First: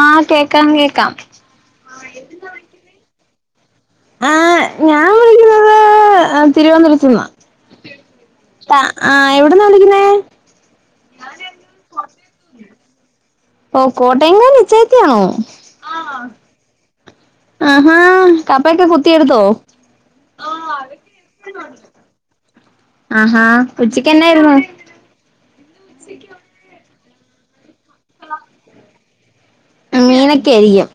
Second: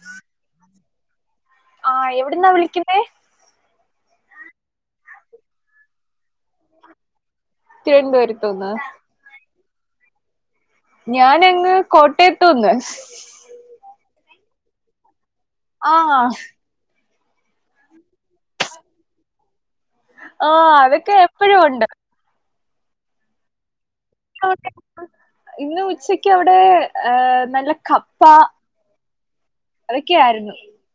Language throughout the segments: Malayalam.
ആഹ് കേക്കാം കേക്കാം ആ് എവടുന്നാ വിളിക്കുന്നേ ആ ഞാൻ വിളിക്കുന്നത് തിരുവന്തപുരത്ത്ന്നാ തിരുവനന്തപുരത്തുനിന്ന് ആ എവടന്നാ വിളിക്കുന്നേ ഞാനങ്ങ് കോട്ടയത്തുന്ന് ഓ കോട്ടയംകാരി അച്ചായത്തിയാണോ ആഹ ആഹാ കപ്പൊക്കെ കുത്തിയെടുത്തോ ആഹ് അതൊക്കെ എപ്പഴും ഉണ്ട് ആഹാ ഉച്ചയ്ക്കെന്നായിരുന്നു ഇന്ന് ഉച്ചക്ക് അവിടെ ഏ നല്ല കപ്പ മീനൊക്കെ അതൊക്കെയായിരുന്നു ആയിരിക്കും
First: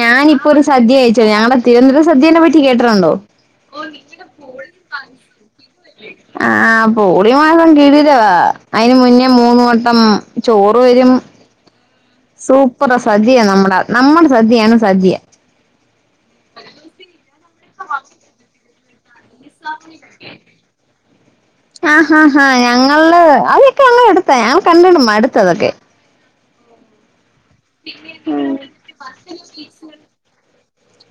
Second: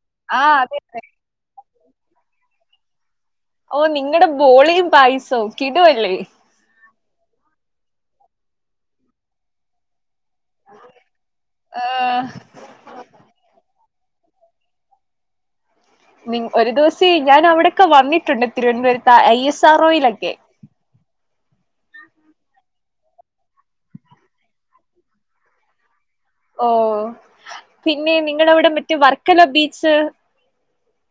ഞാനിപ്പോ ആഹ് ഒരു അതെ സദ്യ അതെ കഴിച്ചത് ഞങ്ങളുടെ തിരുവനന്തപരം സദ്യേനെ പറ്റി കേട്ടിട്ടുണ്ടോ ഓ നിങ്ങടെ ബോളിയും പായസവും കിടുവല്ലേ. ആ ബോളി മാസം കിടിലവാ അതിന് മുന്നേ മൂന്ന് വട്ടം ചോറ് വരും. ആഹ സൂപ്പറ സദ്യയനമ്മടെ നമ്മുടെ സദ്യയാണ് സദ്യ നി ഒരു ദിവസേ ഞാൻ അവിടൊക്കെ വന്നിട്ടുണ്ട് തിരുവനന്തപുരത്ത് ഐ എസ് ആർ ഒയിലൊക്കെ [inaudible] ആ ഹാ ഹാ ഞങ്ങള് അതൊക്കെയ ഞങ്ങളെടുത്തേ ഞങ്ങൾ കണ്ടുകണ്ട് മടുത്ത് അതൊക്കെ ഓ പിന്നെ നിങ്ങളവിടെ മറ്റേ വർക്കലോ ബീച്ച്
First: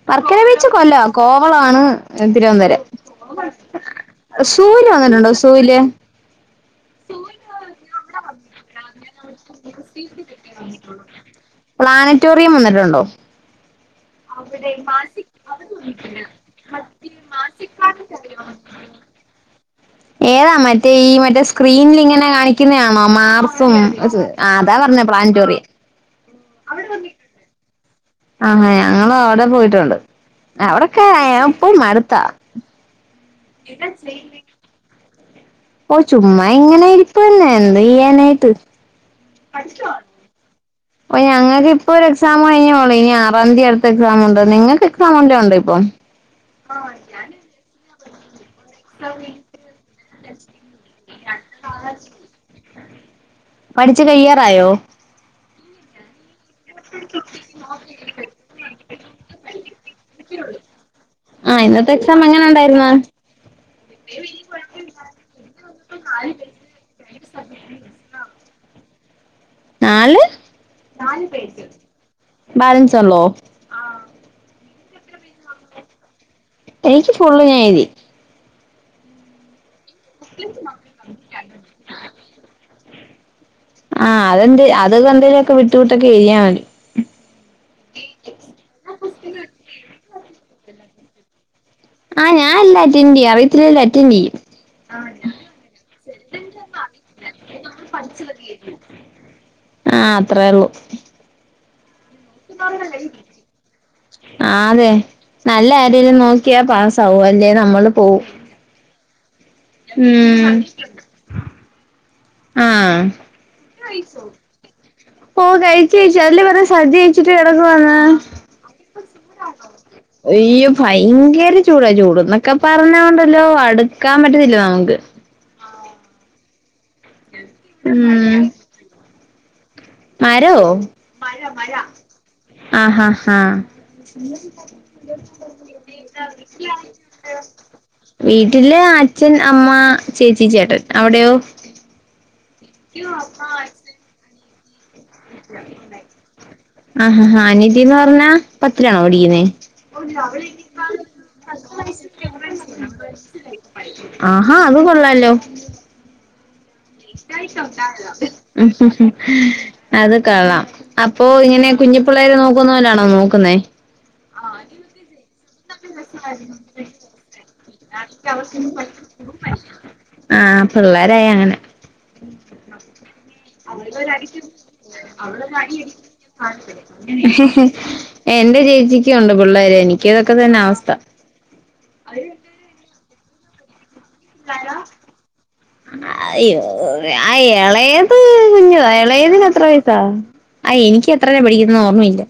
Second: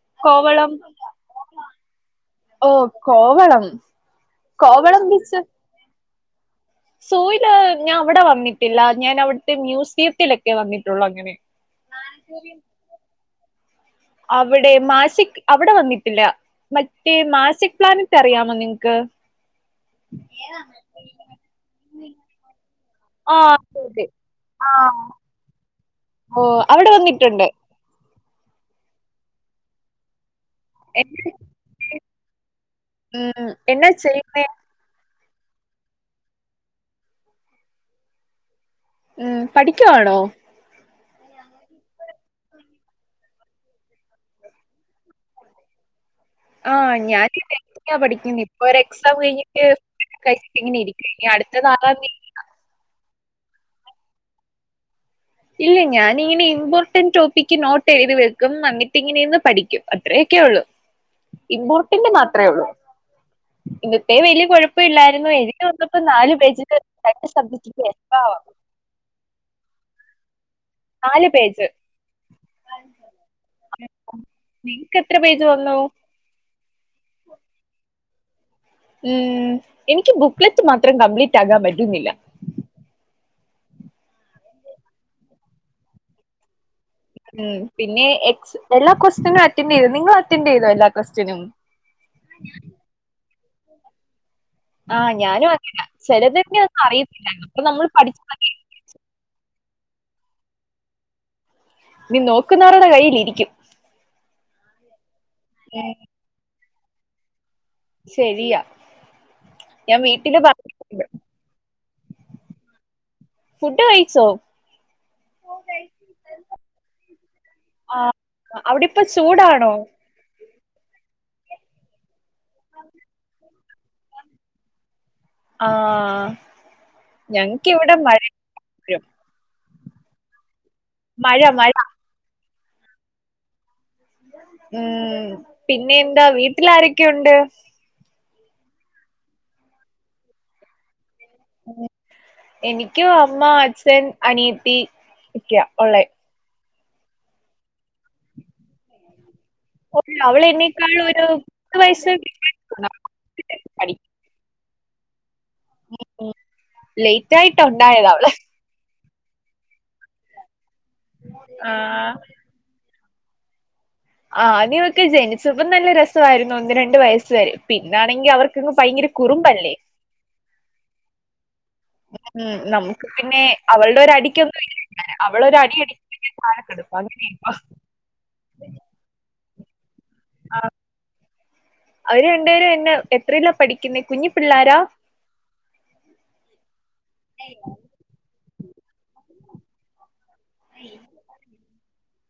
വർക്കല ബീച്ച് കോവളം കൊല്ലവാ കോവളാണ് ഓ തിരുവനന്തപുരം കോവളം സൂല് കോവളം വന്നിട്ടുണ്ടോ സൂല് സുയില് ഞാൻ അവിടെ വന്നിട്ടില്ല ഞാൻ അവിടുത്തെ മ്യൂസിയത്തിലൊക്കെ വന്നിട്ടുള്ളു അങ്ങനെ പ്ലാനറ്റോറിയം വന്നിട്ടുണ്ടോ അവിടെ മാഴ്സിക്ക് അവിടെ വന്നിട്ടില്ല മറ്റേ മാഴ്‌സിക്ക് പ്ലാനറ്റ് അറിയാമോ നിങ്ങക്ക് [inaudible] അതാ മറ്റേ ഈ മറ്റേ സ്ക്രീനിൽ ഇങ്ങനെ കാണിക്കുന്നതണോ ആ മാർസും അതെ അതെ ആ അതാ പറഞ്ഞത് പ്ലാനിറ്റോറിയം ഓ അവിടെ വന്നിട്ടുണ്ട് ആഹാ ഞങ്ങളും അവിടെ പോയിട്ടുണ്ട് അവിടക്കെ എന്ന- യപ്പൊ മടുത്താ ഉം എന്ന ചെയ്യ്ന്നെ ഓ ചുമ്മാ ങ്ങനെ ഇരിപ്പെന്നെ എന്തെയ്യാനായിട്ട് ഉം പഠിക്കുവാണോ ഓ ഞങ്ങക്ക്പ്പൊ ഒരു എക്സാം കഴിഞ്ഞെള്ളു എനി ആറാന്തി അടുത്ത എക്സാമുണ്ട് നിങ്ങക്ക് എക്സാം വല്ലോണ്ടോ പ്പൊ ഞാന് [unintelligible] പഠിക്കുന്നെ പ്പൊരെക്സാം കഴ്ഞ്ട്ട് ങ്ങനെ ഇരിക്ക നി അടുത്തത് ആറാന്തി പഠിച്ച് കയ്യാറായോ ഇല്ല ഞാനിങ്ങനെ ഇമ്പോർട്ടന്റ് ടോപ്പിക്ക് നോട്ടെഴ്തി വെക്കും അന്നിട്ട് ഇങ്ങനെരുന്ന് പഠിക്കും അത്രയൊക്കെ ഒള്ളു ആ ഇന്നത്തെ ഇമ്പോർട്ടൻ്റ് എക്സാം എങ്ങനെ മാത്രേ ഒള്ളൂ ഉണ്ടായിരുന്നു ഇന്നത്തെ വല്യ കൊഴപ്പല്ലായിരുന്നു എഴുതി വന്നപ്പോ നാല് പേജിന് രണ്ട് സബ്ജ [inaudible] നാല് നാല് പേജ് ബാലൻസ് ഉള്ളോ നിങ്ക്കെത്ര പേജ് വന്നു എനിക്ക് ഫുള്ള് ഞാനെഴുതി ഉം എനിക്ക് ബുക്ക്‌ളിത്തെ മാത്രം കംപ്ലീറ്റാക്കാൻ പറ്റുന്നില്ല ആ തെന്തെ അതെന്തെലൊക്കെ വിട്ട് വിട്ടൊക്കെഴുതിയാ മതി ഉം പിന്നെ എക്സ് എല്ലാ ക്വസ്റ്റിനും അറ്റൻഡ് ചെയ്തോ നിങ്ങൾ അറ്റൻഡ് ചെയ്തോ എല്ലാ ക്വസ്റ്റിനും ആ ഞാനെല്ലാം അറ്റൻറ് ചെയ്യും അറിയത്തില്ലങ്കിലും അറ്റൻന്റെയ്യും ആ ഞാനും അങ്ങന ചെലതിന്റൊന്നും അറിയത്തില്ല അപ്പൊ നമ്മൾ പഠിച്ചതങ്ങെഴുതും ആ അത്രേ ള്ളു നീ നോക്കുന്നവരുടെ കയ്യിൽ ഇരിക്കും ആ അതെ നല്ല ഉം, ആരേലും നോക്കി ക്ക്യ പാസാകും അല്ലെ നമ്മളും ശെരിയാ ഞാൻ വീട്ടില് ഉം പറഞ്ഞിട്ടുണ്ട് ആ ഫുഡ് കഴിച്ചോ ഓ കഴിച് കഴിച്ച് അതല്ലേ പറഞ്ഞേ സദ്യ കഴിച്ചിട്ട് കെടക്കുവാ ന്ന് അവിടെപ്പോ ചൂടാണോ അയ്യോ ഭയങ്കര ചൂടാ ചൂട്ന്നൊക്കെ പറഞ്ഞണ്ടല്ലോ അടുക്കാൻ പറ്റത്തില്ല നമുക്ക് ആ ഞങ്ങക്കിവിടെ മഴയാ ഉം മരോ മഴ മഴ ആഹ് ഹ ഉം പിന്നെ എന്താ വീട്ടിലാരൊക്കെയുണ്ട് [inaudible] വീട്ടില് അച്ഛൻ, അമ്മ, ചേച്ചി, ചേട്ടൻ അവിടെയോ എനിക്കും അമ്മ, അച്ഛൻ, അനിയത്തി ഒക്കെയാ ഒള്ളെ ആഹ ഹ അനിയത്തിന്ന് പറഞ്ഞാ പത്തിലാണോ പഠിക്ക്ന്നേ [unintelligible] അവളെനി ക്കൾ ഓരോ ആഹാ അത് കൊള്ളാല്ലോ [unintelligible] ലെയ്റ്റായിട്ടുണ്ടായതാവള് അത് കൊള്ളാം അപ്പൊ ഇങ്ങനെ ആഹ് കുഞ്ഞിപ്പിള്ളേര് നോക്ക ക്കുന്നോലാണോ നോക്കുന്നേ ആദ്യോക്കെ ജനിച്ചപ്പ നല്ല രസായിരുന്നു ഒന്ന് രണ്ട് വയസ്സ് വരെ പിന്നാണെങ്കി അവർക്കങ്ങ് ഭയങ്കര കുറുമ്പല്ലേ ആ പിള്ളേരായാ അങ്ങനാ ഉം നമുക്ക് പിന്നെ അവളുടെ ഒരടിക്കൊന്നും ഇല്ലല്ലൊ അങ്ങനെയാ ഇപ്പൊ ഹിഹി എന്റെ ചേച്ചിക്കുണ്ട് പിള്ളേര് എനിക്ക് ഇതൊക്കെ തന്നെ അവസ്ഥ അവര് രണ്ടേരും എന്ന എത്രേലാ പഠിക്കുന്നേ കുഞ്ഞു ഹലോ അയ്യ ആ എളയത് കുഞ്ഞതാ എളയതിന് എത്ര വയസാ അ എനിക്ക് എത്രയിലാ പഠിക്കുനേന് ഓർമ്മ ഇല്ല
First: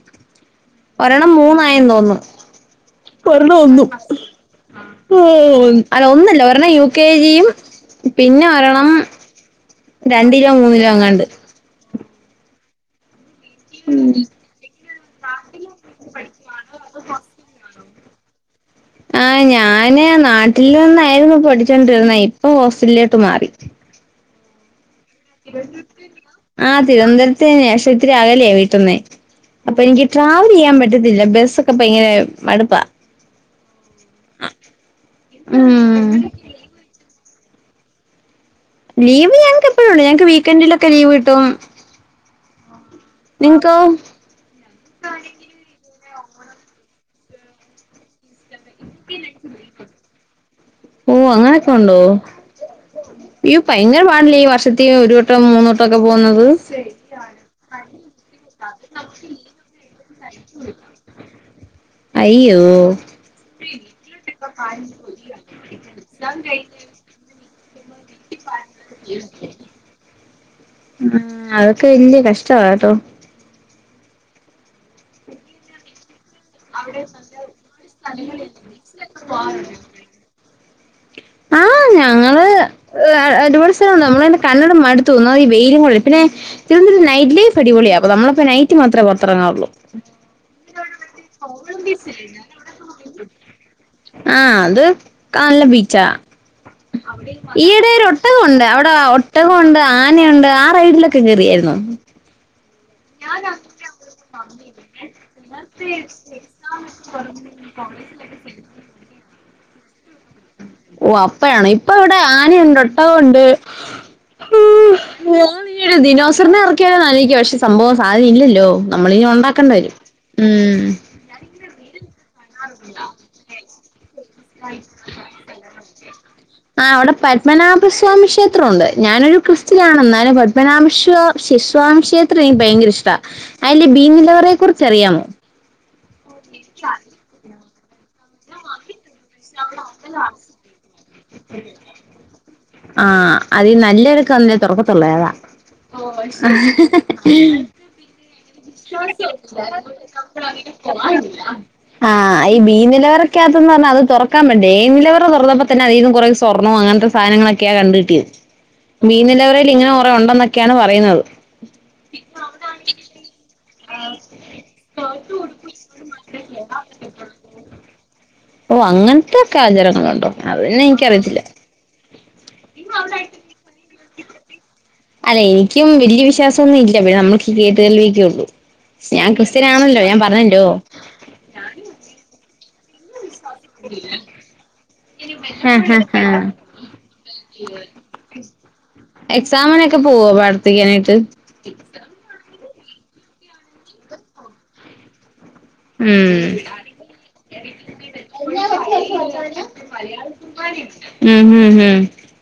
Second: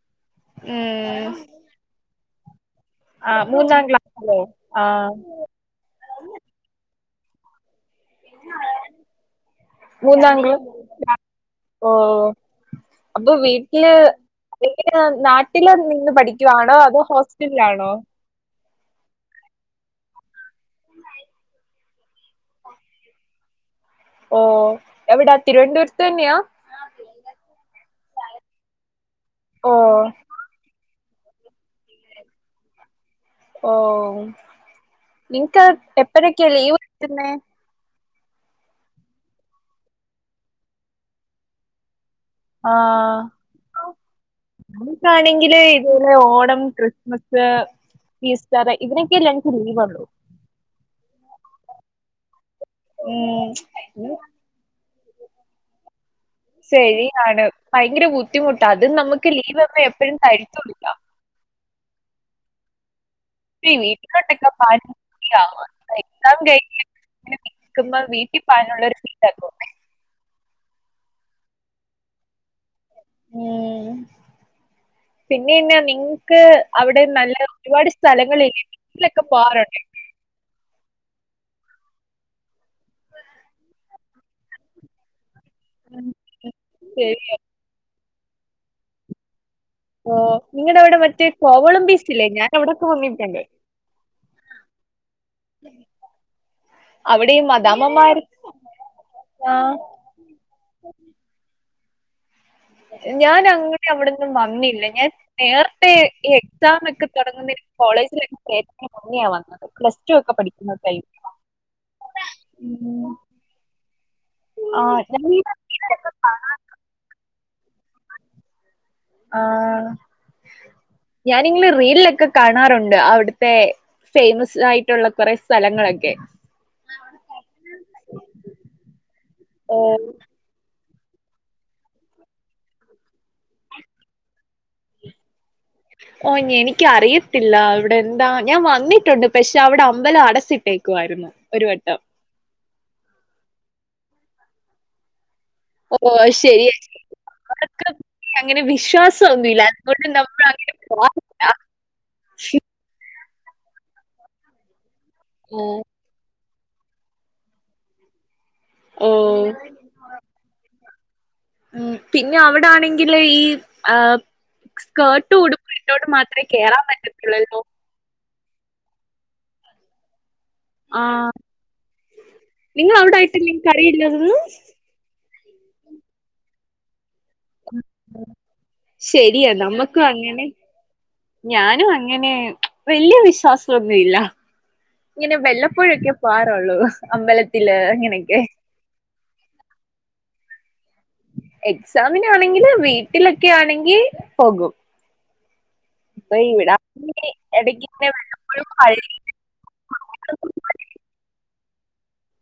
ഉം മൂന്നായി തോന്ന്ന്നു ആ ചെറുത് മൂന്നാം ഒന്നും ക്ലാസ്സിലോ ആ അല്ല ഒന്നല്ല ഒരെണ്ണം യു കെ ജിയും പിന്നെ ഒരെണ്ണം മൂന്നാം രണ്ടിലോ മൂന്നിലോ ക്ലാസിൽ എങ്ങാണ്ട് ഓ അപ്പൊ വീട്ടില് അ നാട്ടില് നിന്ന് പഠിക്കുവാണോ അതോ ഹോസ്റ്റലിലാണോ ആഹ ഞാന് നാട്ടിൽ നിന്നായിരുന്നു പഠിച്ചോണ്ടിരുന്നേ ഇപ്പൊ ഹോസ്റ്റലിലോട്ട് മാറി ഓ തിരുവനന്തപുരത്തു തന്നെയാ ആ തിരുവനപുരത്തു തന്നെയാ പശേ ഇത്തിരി ആകലേയ വീട്ടിന്നേ ഓ അപ്പൊ എനിക്ക് ട്രാവൽ ചെയ്യാൻ പറ്റത്തില്ല ബസ്സൊക്കെ ഇപ്പ ഭയങ്കര മടുപ്പാ ഓ നിങ്ങക്ക് ഉം എപ്പഴൊക്കെയ ലീവ് കുന്ന ലീവ്ഞങ്ങക്ക് എപ്പോഴും ണ്ട്ഞങ്ങക്ക് വീക്കെന്ഡിലൊക്കെ ലീവ് കട്ടും ആഹ നിങ്ങക്ക് നമക്കാണെങ്കില് ഇതുപോലെ ഓണം ക്രിസ്മസ് ഈസ്റ്റർ ഇതിനൊക്ക എനിക്ക് ലീവ്ള്ളു ഓ അങ്ങനൊക്കെ ഉണ്ടോ യ്യോ ഭയങ്കര ഉം പാടല്ലേ ഈ വർഷ ഒരു വട്ടം മൂന്നുവട്ടം ഒക്കെ പോകുന്നത് ശരിയാണ് ഭയങ്കര ബുദ്ധിമുട്ട് അതും നമുക്ക് ലീവ്മ്മ എപ്പോഴും തഴത്തൂടില്ല അയ്യോ വീട്ടിലോട്ടൊക്കെ പ എക്സാം കഴുമ്പ [inaudible] ആ അതൊക്കെ വല്യ കഷ്ടമാ കേട്ടോ ഉം പിന്നെന്നാ നി അവിടെ നല്ല ഒരുപാട് സ്ഥലങ്ങളില്ലിലൊക്കെ പോകാറുണ്ട് ആഹ് ഞങ്ങള് ഒരുപാട് സ്ഥലം നമ്മള തെ കന്നടം മടു ഒന്നാമത് ഈ വെയിലും കൂടിയാ ഉം. പിന്നെ തിരുവന്തപരം ശരി. നൈറ്റ് ലൈഫ് അടിപൊളിയാ നമ്മളപ്പോ നൈറ്റ് മാത്രമ പുറത്തിറങ്ങാവറുള്ളൂ ഓ നിങ്ങളുടെ അവിടെ മറ്റേ കോവളം ബീച്ചില്ലേ ഞാൻ അവിടൊക്കെ വന്നിട്ടണ്ടേ ആഹ അത് കല്ല ബ അവിടെ ഈ ഈയിടെ ഒരു മദാമ്മമാര് ഒട്ടകുണ്ട് അവിട ഒട്ടക ആഹ്. കൊണ്ട് ആനയുണ്ട് ആ റൈഡിലൊക്കെ കേയറിയായിരുന്നു ഞാൻ അങ്ങനെ അവിടെൊന്നും വന്നില്ല ഞാൻ നേരത്തെഈ എക്സാം ഒക്കെ തുടങ്ങുന്നതി കോളേജിലൊക്കെ നാ വന്നത് പ്ലസ് ടു ഒക്കെ പഠിക്കും ഓ അപ്പയണ ഇപ്പ ഇവിടെ ആനയുണ്ട് ഒട്ടകുണ്ട് ഉ ആ ഞാൻ ഈ ഓ റീലിലൊക്കെ ദിനോസറിന കാണാറുണ്ട്. ഇറക്കിയാല ന്ന് ആലോയ് ക്കാ പക്ഷെ സംഭവം സാധന ഇല്ലല്ലോ നമ്മള ഇന ഉണ്ടാക്കേണ്ടി വരും ഉം ഞാാനിങ്ങെ റീലൊക്കെ കാണാറുണ്ട് അവിടുത്തെ ഫേമസ് ആയിട്ടുള്ള കുറെ സ്ഥലങ്ങളൊക്കെ ആ് അവിടെ പത്മനാഭ സ്വാമി ക്ഷേത്രം ഉണ്ട് ഞാനൊരു ഓ ക്രിസ്ത്യനാണ് ന്നാലും നാമസ്വാമി ക്ഷേത്രം എനിക്ക് ഭയങ്കര ഇഷ്ടമാണ് അതിന്റെ ബീനിലവരെ കുറിച്ച് അറിയാമോ ഓ എനിക്ക അറിയത്തില്ല അവിടെ എന്താ ഞാൻ വന്നി ണ്ട് പക്ഷെ അവിടെ അമ്പലം അടച്ചിട്ടേക്കുായിരുന്നു ഒരു വട്ടം ആഹ അത്ീ നല്ല ഇഴക്ക്ന്ന തുറത്തുള്ളൂ ഏതാ [unintelligible] ഓ ശരിയാ ശരിയാ. അവർക്ക് അങ്ങനെ ട്ട വിശ്വാസമൊന്നുമില്ല അതുകൊണ്ട് നമ്മൾ അങ്ങനെ [inaudible] പോവാറില്ല. ആഹ് ഈ ബീ നിലവരക്കകത്തന്ന് പറഞ്ഞാൽ അത് തുറക്കാൻ പേണ്ട നിലവറ ഓ തുറന്നപ്പോ തന്നെ അന്ന് കുറ സ്വർണ്ണവും അങ്ങനത്തെ സാധനങ്ങളൊക്കെയാ കണ്ട കിട്ടിയത് ഓ മീനിലവരൽ ഇങ്ങനെ കുറ ഉണ്ടെന്നൊക്കെയാണ് പറയുന്നത് ഉം പിന്നെ അവിടൊണെങ്കില് ഈ ആഹ്‌ സ്കേർട്ടും ഉടുപ്പും ഇട്ടോണ്ട് മാത്രേ കേറാൻ പറ്റത്തുള്ളല്ലോ ഓഹ്‌ അങ്ങനത്തെക്കെ ആചാരങ്ങളുണ്ടോ അത് പിന്നെ എനിക്കറിയിത്തില്ല നിങ്ങളെ അവിടെ ആയിട്ടല്ലേ ഈ കടയില്ലത് അല്ല എനിക്കും വലിയ വിശ്വാസൊന്നും ഇല്ല പിന്നെ നമ്മക്ക് കേട്ട് [unintelligible] ക്കയൊള്ളൂ ഞാൻ ശരിയാ ക്രിസ്ത്യൻ ആണല്ലോ നമ്മക്കും ഞാൻ അങ്ങനെ പറഞ്ഞല്ലോ ഞാനും അങ്ങനെ വല്യ വിശ്വാസ [unintelligible] ല്ല ഇങ്ങനെ ആ ആ വെല്ലപ്പോഴൊക്കെ ആ പോവാറുള്ളൂ അമ്പലത്തില് അങ്ങനെയൊക്കെ എക്സാമിനൊക്കെ പോവോ പ്രാർത്ഥിക്കാനായിട്ട് എക്സാമിനാണെങ്കിൽ വീട്ടിലൊക്കെ ആണെങ്കിൽ പോകും ഇപ്പൊ ഉം ഇവിട ഇനി എടക്ക്ങ്ങനെ വല്ലപ്പോഴും [unintelligible] അ ഉം ഹും ഹും.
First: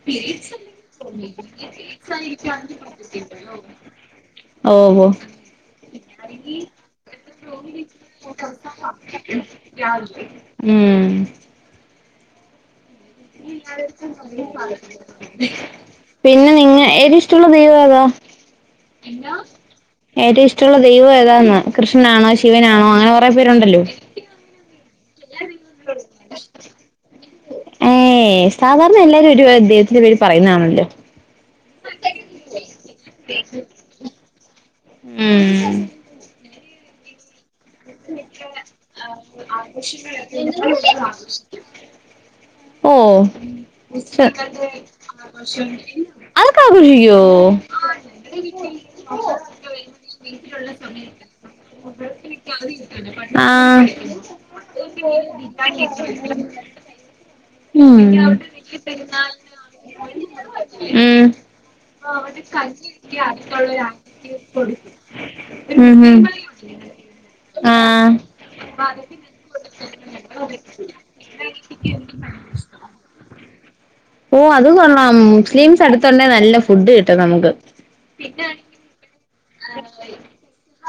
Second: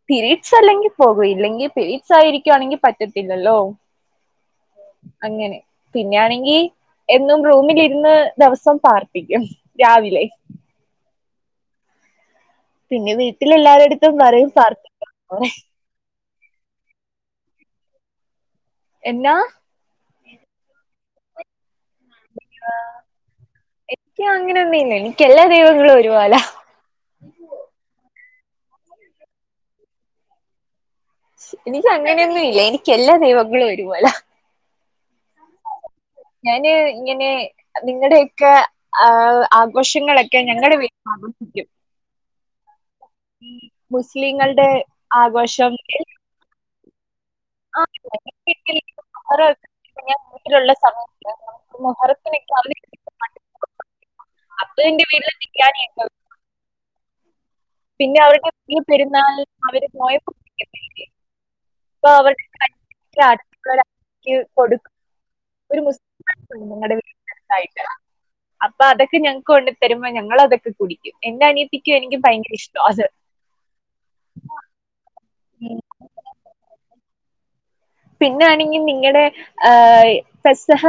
പിരീഡ്സ് അല്ലെങ്കിൽ പോകൂ ഇല്ലെങ്കിൽ പിരീഡ്സ് ആയിരിക്കുവാണെങ്കിൽ പറ്റത്തില്ലല്ലോ. ഓഹോ അങ്ങനെ പിന്നെയാണെങ്കി എന്നും റൂമിലിര്ന്ന് ദിവസം പ്രാർത്ഥിക്കും രാവിലെ. ഊം പിന്നെ വീട്ടിലെല്ലാര്ടുത്തും പറയും പ്രാർത്ഥിക്കാൻ പറയും. പിന്നെ നിങ്ങ ഏത് ഇഷ്ട്ടൊള്ള ദൈവേതാ? എന്നാ ഏറ്റവും ഇഷ്ട്ടൊള്ള ദൈവം ഏതാന്ന്? കൃഷ്ണനാണോ ശിവനാണോ അങ്ങനെ കറെ പേരുണ്ടല്ലോ ക്ക്യ ങ്ങനൊന്നൂല്ല എനിക്ക് എല്ലാ ദൈവങ്ങളും ഒരു പോലാ. ഏഹ്‌ സാധാരണ എല്ലാരും ഒരു ദൈവത്തിന്റെ പേര് പറയുന്നാണല്ലോ? എനിക്ക് അങ്ങനെയൊന്നും ഇല്ല എനിക്ക് എല്ലാ ദൈവങ്ങളും ഒരു പോലാ. ഉം ഊം ഞാന് ഇങ്ങനെ. നിങ്ങടെയൊക്കെ ആഹ്‌ ആഘോഷങ്ങളൊക്കെ ഞങ്ങടെ വീട്ടിലും ആഘോഷിക്കും. ഉം ഓ മുസ്ലിങ്ങളുടെ ആഘോഷം. അതൊക്കെ അവര് ചെയ്യോ? [unintelligible] കിട്ടുന്നുണ്ട് അപ്പൊ എന്റെ വീട്ടില് ബിരിയാണി ഒക്കെ വെക്കും. ആഹ്‌ പിന്നെ അവരുടെ ക പെരുന്നാൾ അവര് നോയമ്പ് ഉം ഇപ്പൊ അവര് [unintelligible] കൊടുക്കും ഒരു മുസ്ലിം വീടൊണ്ട് ഞങ്ങടെ വീടിനടുത്തായിട്ട്. ആഹ് അപ്പൊ അതൊക്കെ ഞങ്ങക്ക് കൊണ്ടതരുമ്പോ ഞങ്ങളതൊക്കെ കുടിക്കും എന്റെ അനിയത്തിക്കും എനിക്കും ഭയങ്കര ഇഷ്ട ആ ഓഹ്‌ അത് കൊള്ളാം ഉം. മുസ്ലിംസ് അടുത്തുണ്ടേ നല്ല ഫുഡ് കിട്ടും നമുക്ക്. പിന്നൊണെങ്കി നിങ്ങടെ ആഹ് പെസഹ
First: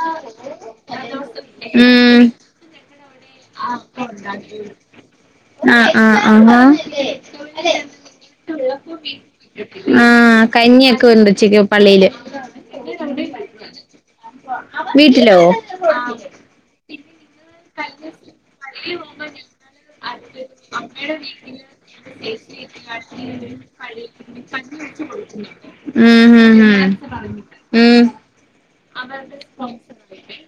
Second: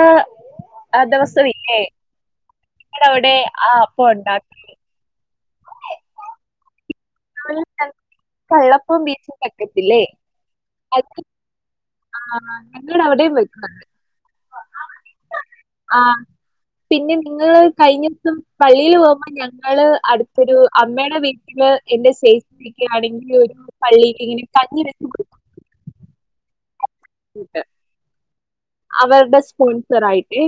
ആ ദിവസം ഇല്ലേ. ഉം നിങ്ങടെ അവ്ടെ ആ അപ്പോ ഒണ്ടാക്കി ആഹ്‌ ആഹ്‌ അഹാ കള്ളപ്പും ബീഫും വെക്കത്തില്ലേ? ആഹ്‌ കഞ്ഞിയൊക്കെ അത് ഒണ്ട് ഉച്ചക്ക് പള്ളീല്. ആഹ് ഞങ്ങടെ അവിടേം വെക്കും അങ്ങനെ വീട്ടിലോ? പിന്നെ നിങ്ങള് കഴിഞ്ഞോസം. പള്ളില് പോകുമ്പോ ഞങ്ങള് അടുത്തൊരു അമ്മയുടെ വീട്ടില്. എന്റെ സേഫിറ്റക്ക് അടങ്ങി ഒതുങ്ങി പള്ളിക്ക് ഇങ്ങനെ കഞ്ഞിവെച്ച് കൊടുക്കും.. ഊം [unintelligible] അവര്ടെ സ്പോൺസർ ആയിട്ട്.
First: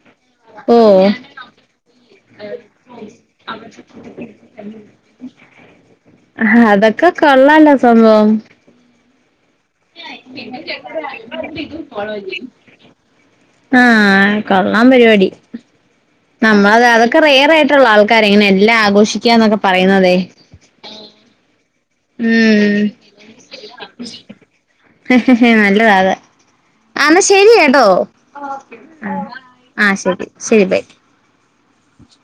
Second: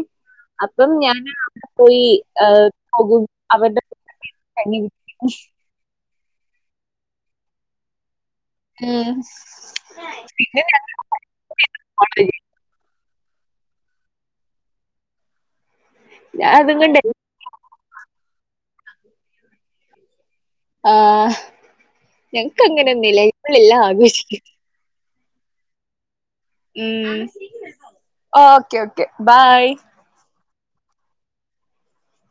ഓ അപ്പം ഞാൻ അവടെ പോയി ഏഹ്‌ പോകും അവര്ടെ [unintelligible] ആഹ്‌ അതൊക്കെ കൊള്ളാലോ സംഭവം. ഉം പിന്നെ ഞങ്ങള് [unintelligible] ആഹ്‌ കൊള്ളാം പരിപാടി അതും നമ്മളത് കൊണ്ട് അതൊക്കെ റെയർ ആയി ട്ട് ആൾക്കാര ഇങ്ങനെ എല്ലാം ആഘോഷിക്കന്നൊക്കെ പറയുന്നതെ. ആഹ്‌ ഞങ്ങക്ക് ഉം അങ്ങനൊന്നുല്ല ഇവ്ടെല്ലാം ആഘോഷിക്കും. നല്ലതാത്. ആ ഉം ന്നാ ശരി കേട്ടോ ഓക്കെ ഓക്കെ ബൈ ആ ശരി ശരി ബൈ. [inaudible]